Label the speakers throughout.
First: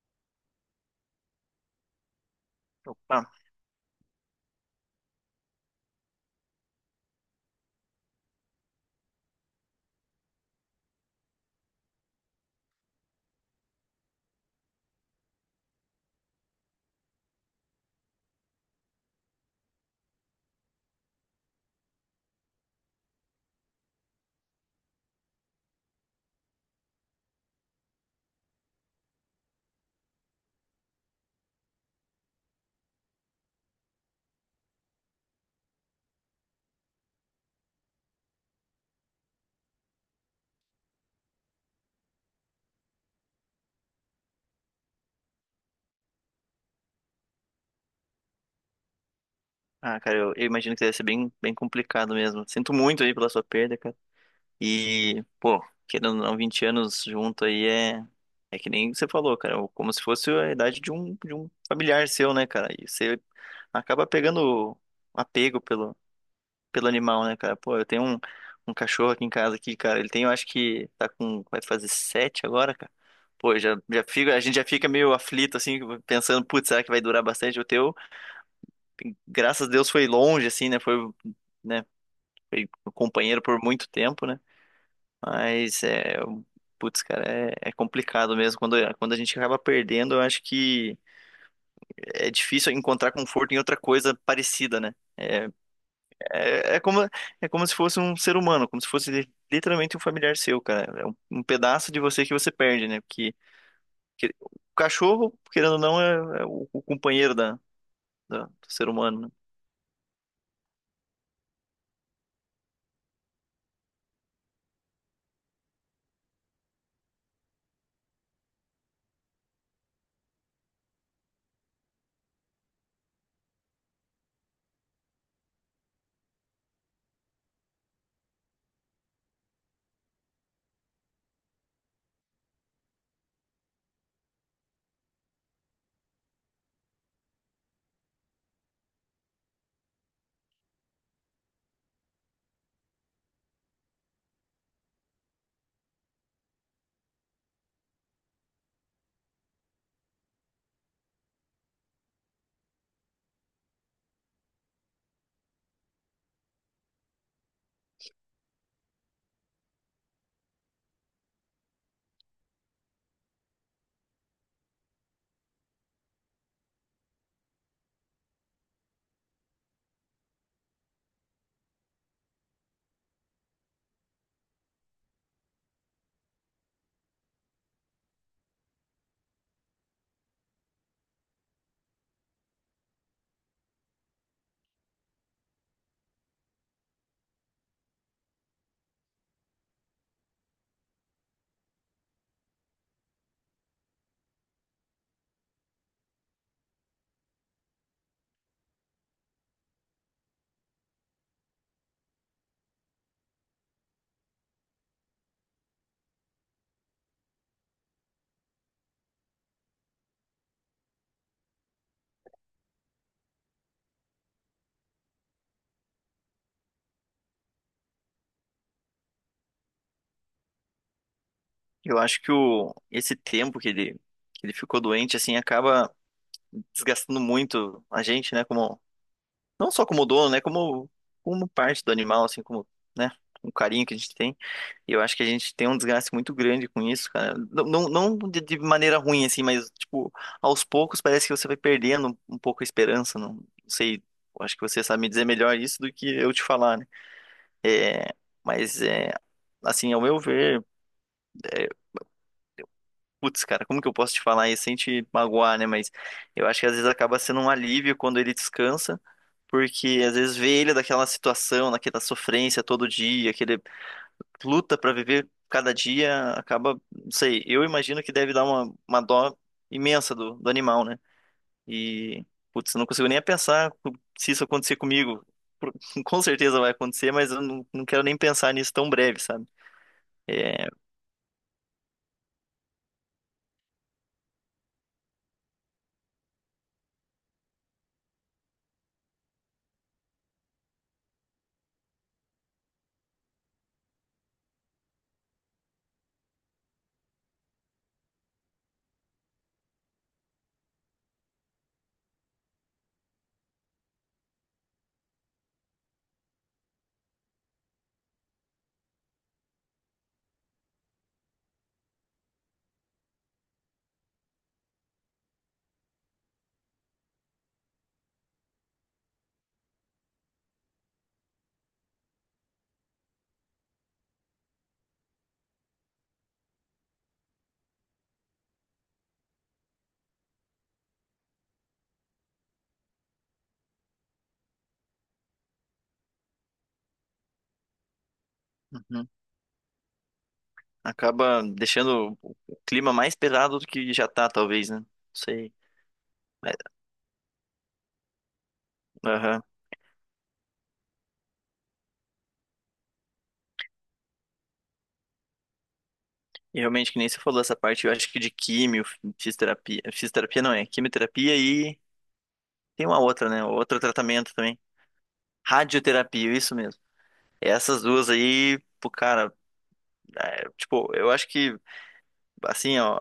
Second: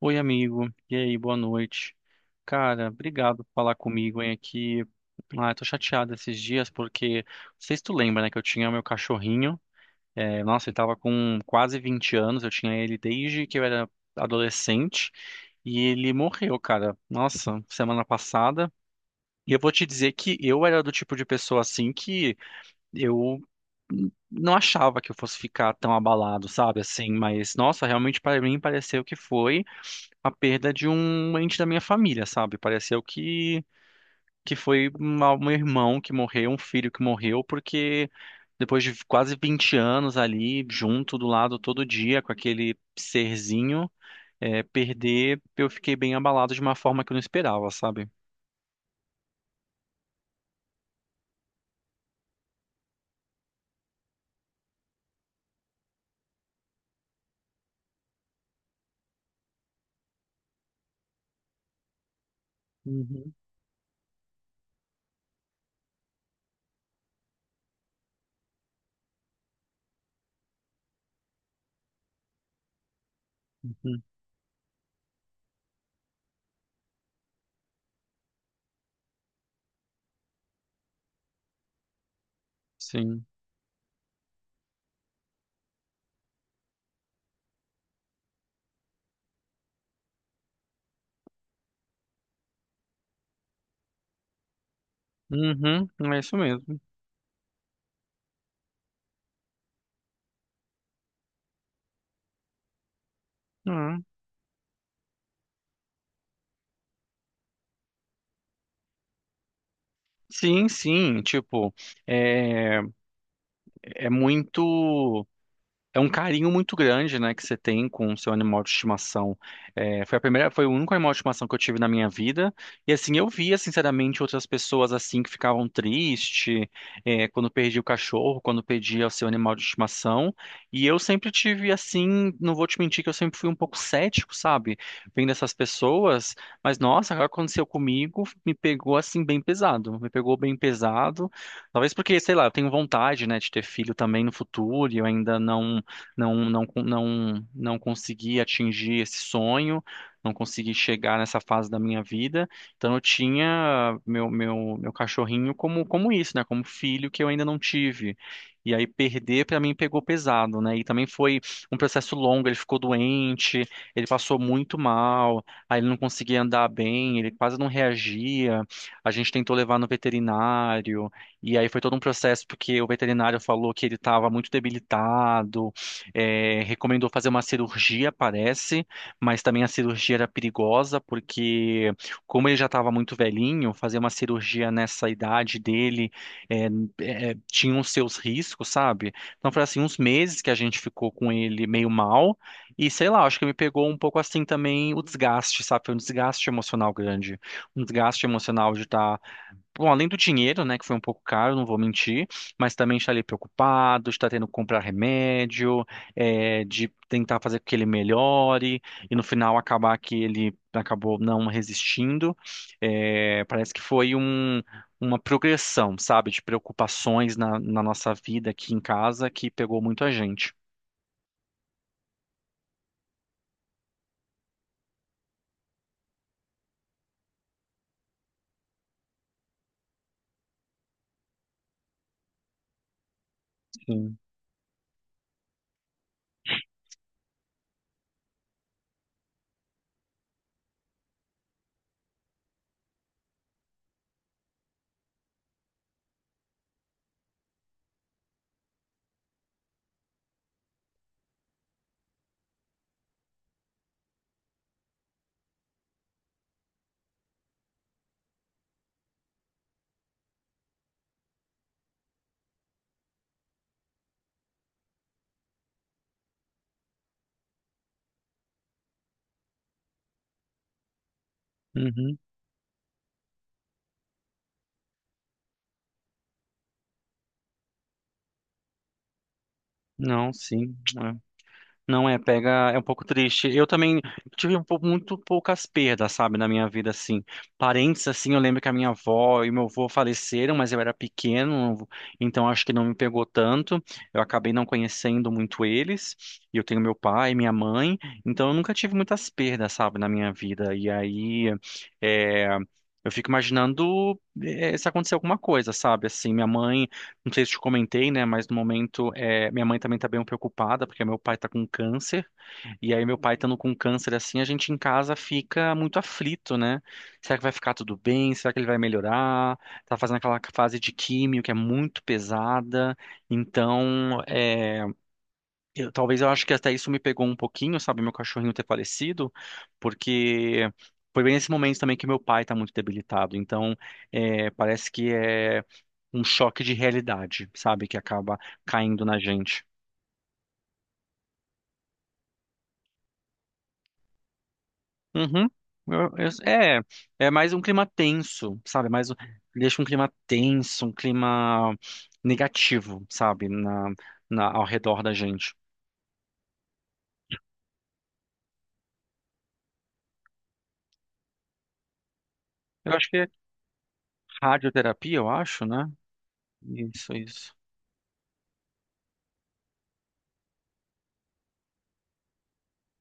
Speaker 1: Oi, amigo. E aí, boa noite. Cara,
Speaker 2: Ah,
Speaker 1: obrigado por falar comigo, hein, aqui. Ah, eu tô chateado esses dias porque, não sei se tu lembra, né, que eu tinha meu cachorrinho. É, nossa, ele tava com quase 20 anos, eu tinha ele desde que eu era adolescente e ele morreu, cara. Nossa, semana passada. E eu vou te dizer que eu era do tipo de pessoa assim que eu não achava que eu fosse ficar tão abalado, sabe? Assim, mas nossa, realmente para mim pareceu que foi a perda de um ente da minha família, sabe? Pareceu que foi um irmão que morreu, um filho que morreu, porque depois de quase 20 anos ali, junto do lado todo dia com aquele serzinho, perder, eu fiquei bem abalado de uma forma que eu não esperava, sabe?
Speaker 2: cara, eu imagino que deve ser bem, bem complicado mesmo. Sinto muito aí pela sua perda, cara. E, pô, querendo ou não, 20 anos junto aí é que nem você falou, cara. Como se fosse a idade de um familiar seu, né, cara? E você
Speaker 1: Uhum,
Speaker 2: acaba pegando apego pelo animal, né, cara? Pô, eu tenho um cachorro aqui em casa aqui, cara. Ele tem, eu acho que tá com, vai fazer sete agora, cara. Pô,
Speaker 1: uhum.
Speaker 2: já fica, a gente já fica meio aflito, assim, pensando, putz, será que vai durar bastante o teu? Graças a Deus foi longe, assim, né? Foi, né? Foi meu
Speaker 1: Sim.
Speaker 2: companheiro por muito tempo, né? Mas é, putz, cara, é complicado mesmo. Quando a gente acaba perdendo, eu acho que é difícil encontrar conforto em outra coisa parecida, né?
Speaker 1: Uhum, é isso
Speaker 2: É,
Speaker 1: mesmo.
Speaker 2: é como, É como se fosse um ser humano, como se fosse literalmente um familiar seu, cara. É um pedaço de você que você perde, né? Porque
Speaker 1: Uhum.
Speaker 2: o cachorro, querendo ou não, é o companheiro do ser humano, né?
Speaker 1: Sim, sim, tipo, é, é muito. É um carinho muito grande, né, que você tem com o seu animal de estimação. É, foi a primeira, foi o único animal de estimação que eu tive na minha vida. E assim, eu via, sinceramente, outras pessoas assim que ficavam tristes, quando perdia o cachorro, quando perdia o seu animal de estimação. E eu sempre tive assim, não vou te mentir que eu sempre fui um pouco cético, sabe? Vendo essas pessoas, mas nossa, agora aconteceu comigo, me pegou assim bem pesado. Me pegou bem pesado. Talvez porque, sei lá, eu tenho vontade, né, de ter filho também no futuro, e eu ainda não consegui atingir esse sonho, não consegui chegar nessa fase da minha vida. Então eu tinha meu cachorrinho como, como isso, né? Como filho que eu ainda não tive. E aí perder para mim pegou pesado, né? E também foi um processo longo, ele ficou doente, ele passou muito mal, aí ele não conseguia andar bem, ele quase não reagia. A gente tentou levar no veterinário, e aí foi todo um processo porque o veterinário falou que ele estava muito debilitado, recomendou fazer uma cirurgia, parece, mas também a cirurgia era perigosa, porque, como ele já estava muito velhinho, fazer uma cirurgia nessa idade dele é, tinha os seus riscos, sabe? Então, foi assim, uns meses que a gente ficou com ele meio mal, e sei lá, acho que me pegou um pouco assim também o desgaste, sabe? Foi um desgaste emocional grande, um desgaste emocional de estar. Bom, além do dinheiro, né, que foi um pouco caro, não vou mentir, mas também está ali preocupado, está tendo que comprar remédio, de tentar fazer com que ele melhore, e no final acabar que ele acabou não resistindo. Parece que foi uma progressão, sabe, de preocupações na nossa vida aqui em casa que pegou muito a gente.
Speaker 2: Eu acho que esse tempo que ele, ficou doente, assim, acaba desgastando muito a gente, né? Como, não só como dono, né? Como parte do animal, assim, como, né? O carinho que a gente
Speaker 1: Sim.
Speaker 2: tem. E eu acho que a gente tem um desgaste muito grande com isso, cara. Não, não, não de maneira ruim, assim, mas, tipo, aos poucos parece que você vai perdendo um pouco a esperança. Não, não sei, eu acho que você sabe me dizer melhor isso do que eu te falar, né? É, mas, é, assim, ao meu ver. Putz, cara, como que eu posso te falar isso sem te magoar, né? Mas eu acho que às vezes acaba sendo um alívio quando ele descansa, porque às vezes vê ele daquela situação, naquela sofrência todo dia, que ele luta pra viver cada dia, acaba, não sei, eu imagino que deve dar uma dó imensa do animal, né?
Speaker 1: Uhum.
Speaker 2: E, putz, eu não consigo nem pensar se isso acontecer comigo. Por- Com certeza vai acontecer, mas eu não quero nem pensar nisso tão breve, sabe?
Speaker 1: Não,
Speaker 2: É.
Speaker 1: sim. Não é, pega, é um pouco triste. Eu também tive muito poucas perdas, sabe, na minha vida, assim. Parentes, assim, eu lembro que a minha avó e meu avô faleceram, mas eu era pequeno, então acho que não me pegou tanto. Eu acabei não conhecendo muito eles. E eu tenho meu pai, minha mãe, então eu nunca tive muitas perdas, sabe, na minha vida. E aí, é, eu fico imaginando, se acontecer alguma coisa, sabe, assim, minha mãe. Não sei se te comentei, né? Mas no momento, minha mãe também tá bem preocupada, porque meu pai tá com câncer. E aí, meu pai estando com câncer assim, a gente em casa fica muito aflito, né? Será que vai ficar tudo bem? Será que ele vai melhorar? Tá fazendo aquela fase de químio que é muito pesada. Então, talvez eu acho que até isso me pegou um pouquinho, sabe? Meu cachorrinho ter falecido, porque. Foi bem nesse momento também que meu pai tá muito debilitado. Então, parece que é um choque de realidade, sabe? Que acaba caindo na gente.
Speaker 2: Acaba deixando o clima mais pesado do que já tá, talvez, né? Não
Speaker 1: Uhum.
Speaker 2: sei. Mas,
Speaker 1: É, é mais um clima tenso, sabe?
Speaker 2: aham.
Speaker 1: Deixa um clima tenso, um clima negativo, sabe? Na, ao redor da gente.
Speaker 2: E realmente, que nem você falou essa parte, eu acho que de químio, fisioterapia. Fisioterapia não é, quimioterapia e tem
Speaker 1: Eu
Speaker 2: uma
Speaker 1: acho que é
Speaker 2: outra, né? Outro tratamento também.
Speaker 1: radioterapia, eu acho, né?
Speaker 2: Radioterapia, isso mesmo.
Speaker 1: Isso, isso.
Speaker 2: Essas duas aí, pô, cara, é, tipo, eu acho que assim, ó,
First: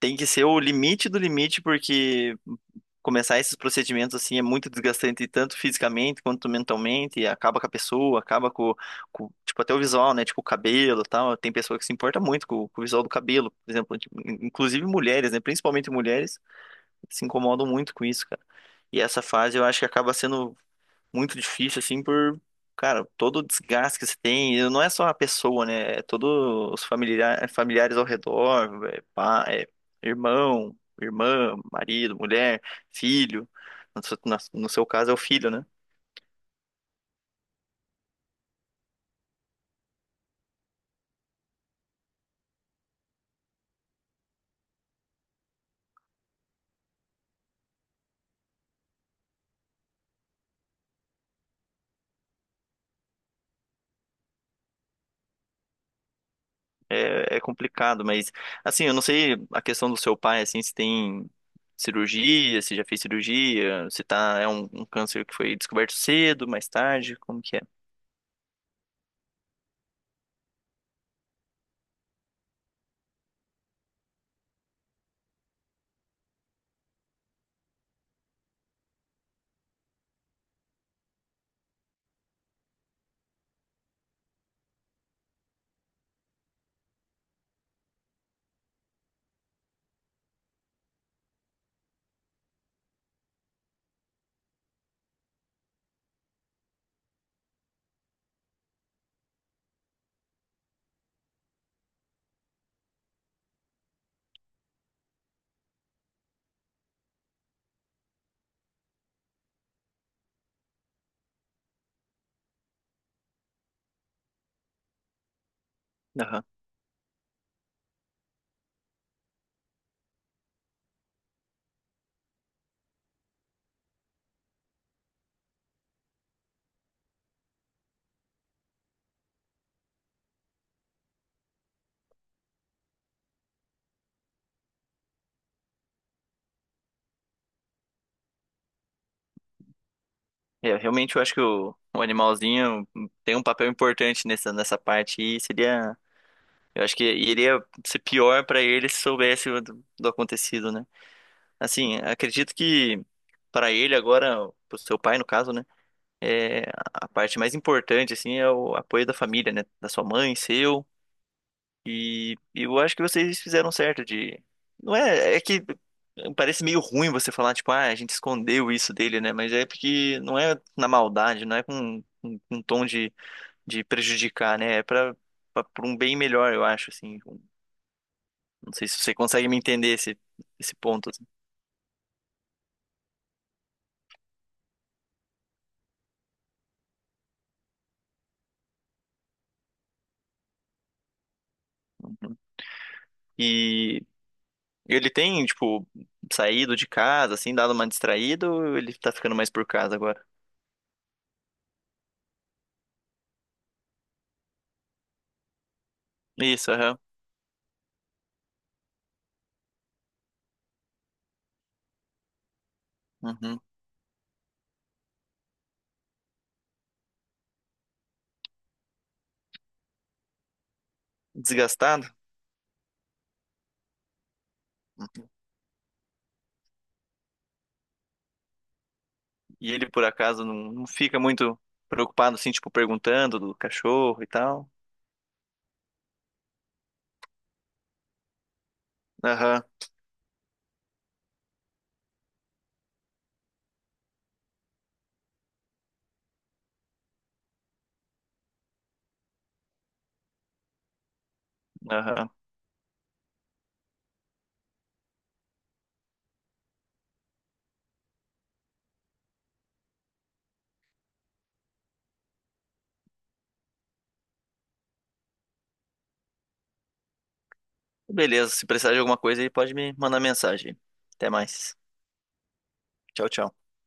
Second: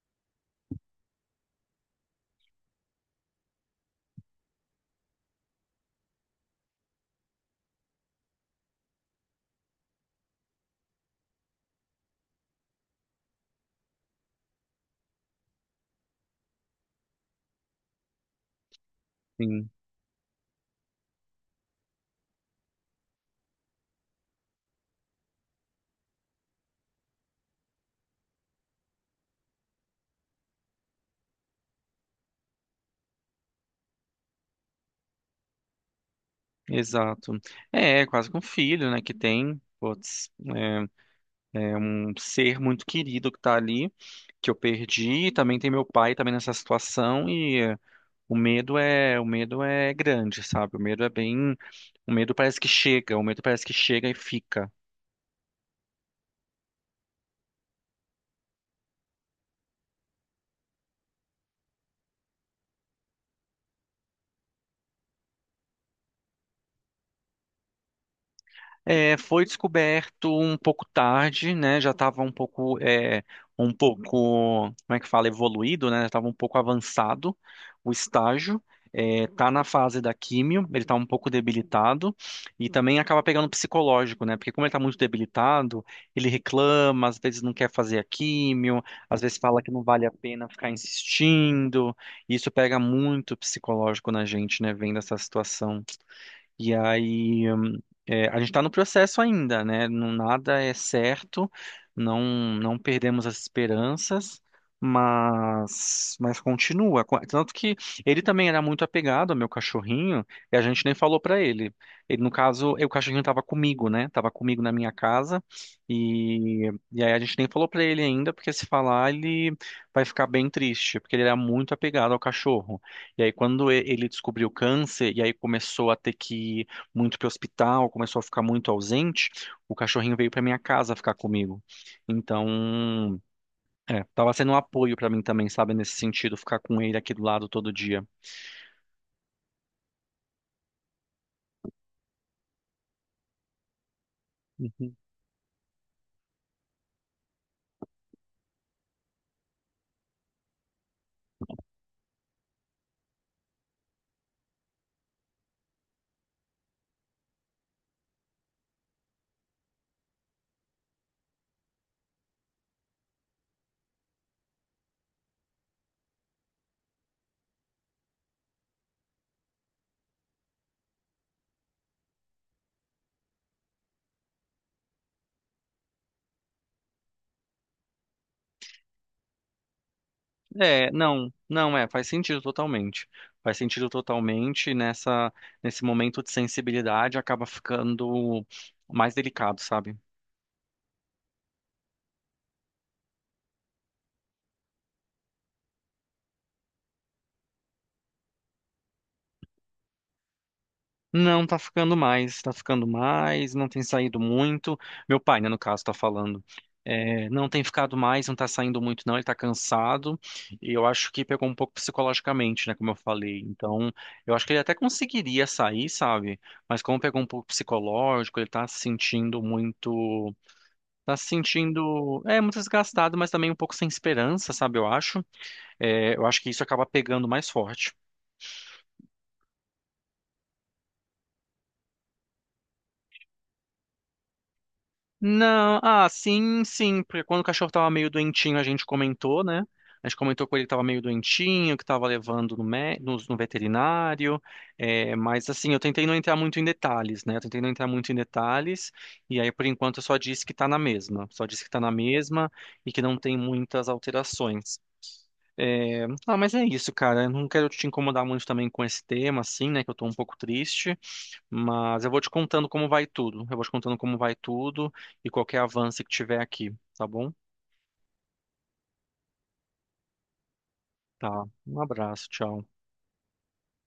Speaker 2: tem que ser o limite do limite, porque começar esses procedimentos assim é muito desgastante, tanto fisicamente quanto mentalmente, e acaba com a pessoa, acaba com, tipo, até o visual, né? Tipo, o cabelo e tal. Tem pessoa que se importa muito com o visual do cabelo, por exemplo, tipo, inclusive mulheres, né? Principalmente mulheres se incomodam muito com isso, cara. E essa fase eu
Speaker 1: Sim,
Speaker 2: acho que acaba sendo muito difícil, assim, por, cara, todo o desgaste que você tem, e não é só a pessoa, né? É todos os familiares ao redor, é, pá, é irmão, irmã, marido, mulher, filho. No seu, no seu caso é o filho, né?
Speaker 1: exato. É, é quase com um filho, né? Que tem, putz, é, é um ser muito querido que tá ali, que eu perdi. Também tem meu pai também nessa situação. O medo é grande, sabe? O medo é bem, o medo parece que chega, o medo parece que chega e fica.
Speaker 2: É, é complicado, mas, assim, eu não sei a questão do seu pai, assim, se tem cirurgia, se já fez cirurgia, se tá, é um câncer que foi descoberto cedo, mais tarde, como que
Speaker 1: É, foi descoberto um pouco tarde, né? Já estava um pouco, um pouco, como é que fala, evoluído, né? Estava um pouco avançado o estágio. É, tá na fase da químio, ele está um pouco debilitado e também acaba pegando psicológico, né? Porque como ele está muito debilitado, ele reclama, às vezes não quer fazer a químio, às vezes fala que não vale a pena ficar insistindo. E isso pega muito psicológico na gente, né? Vendo essa situação. E aí, a gente está no processo ainda, né? Não, nada é certo, não não perdemos as esperanças, mas continua. Tanto que ele também era muito apegado ao meu cachorrinho e a gente nem falou para ele. Ele, no caso, o cachorrinho estava comigo, né? Estava comigo na minha casa
Speaker 2: é?
Speaker 1: e aí a gente nem falou para ele ainda, porque se falar ele vai ficar bem triste, porque ele era muito apegado ao cachorro. E aí, quando ele descobriu o câncer, e aí começou a ter que ir muito para o hospital, começou a ficar muito ausente, o cachorrinho veio para minha casa ficar comigo. Então, tava sendo um apoio para mim também, sabe, nesse sentido, ficar com ele aqui do lado todo dia.
Speaker 2: É, realmente eu acho que o animalzinho tem um papel importante nessa
Speaker 1: Uhum.
Speaker 2: parte e seria, eu acho que iria ser pior para ele se soubesse do, acontecido, né? Assim, acredito que para ele agora, pro seu pai no caso, né, é a parte mais importante assim é o apoio da família, né, da sua mãe, seu. E eu acho que vocês fizeram certo de. Não é. É que parece meio ruim você falar, tipo, ah, a gente escondeu isso dele, né? Mas é porque não é na maldade, não é com um tom de, prejudicar, né? É pra um bem melhor, eu acho, assim. Não sei se você consegue me entender esse
Speaker 1: É,
Speaker 2: ponto. Assim.
Speaker 1: não é, faz sentido totalmente. Faz sentido totalmente nessa, nesse momento de sensibilidade acaba ficando mais delicado, sabe?
Speaker 2: E ele tem, tipo, saído de casa, assim, dado uma distraída, ou ele tá ficando mais por casa agora?
Speaker 1: Não tá ficando mais, tá ficando mais, não tem saído muito. Meu pai, né, no caso, tá falando.
Speaker 2: Isso, aham.
Speaker 1: É, não tem ficado mais, não tá saindo muito, não. Ele tá cansado. E eu acho que pegou um pouco psicologicamente, né, como eu falei.
Speaker 2: Uhum.
Speaker 1: Então, eu acho que ele até conseguiria sair, sabe? Mas como pegou um pouco psicológico, ele tá se sentindo muito. Tá se
Speaker 2: Desgastado?
Speaker 1: sentindo, muito desgastado, mas também um pouco sem esperança, sabe? Eu acho. É, eu acho que isso acaba pegando mais forte.
Speaker 2: E ele, por acaso, não fica muito preocupado, assim, tipo, perguntando do cachorro e tal.
Speaker 1: Não, ah, sim, sim, porque quando o cachorro tava meio doentinho, a gente comentou,
Speaker 2: Aham,
Speaker 1: né? A gente comentou com ele que tava meio doentinho, que tava levando no veterinário, mas assim, eu tentei não entrar muito em detalhes, né? Eu tentei não entrar muito em detalhes, e aí por enquanto eu só disse que tá na mesma, só disse que tá na
Speaker 2: aham.
Speaker 1: mesma e que não tem muitas alterações. É, ah, mas é isso, cara. Eu não quero te incomodar muito também com esse tema, assim, né? Que eu tô um pouco triste, mas eu vou te contando como vai tudo. Eu vou te contando como vai tudo e qualquer avanço que tiver aqui, tá bom?
Speaker 2: Beleza, se precisar de alguma coisa aí, pode me mandar mensagem. Até
Speaker 1: Tá.
Speaker 2: mais.
Speaker 1: Um abraço, tchau.
Speaker 2: Tchau, tchau.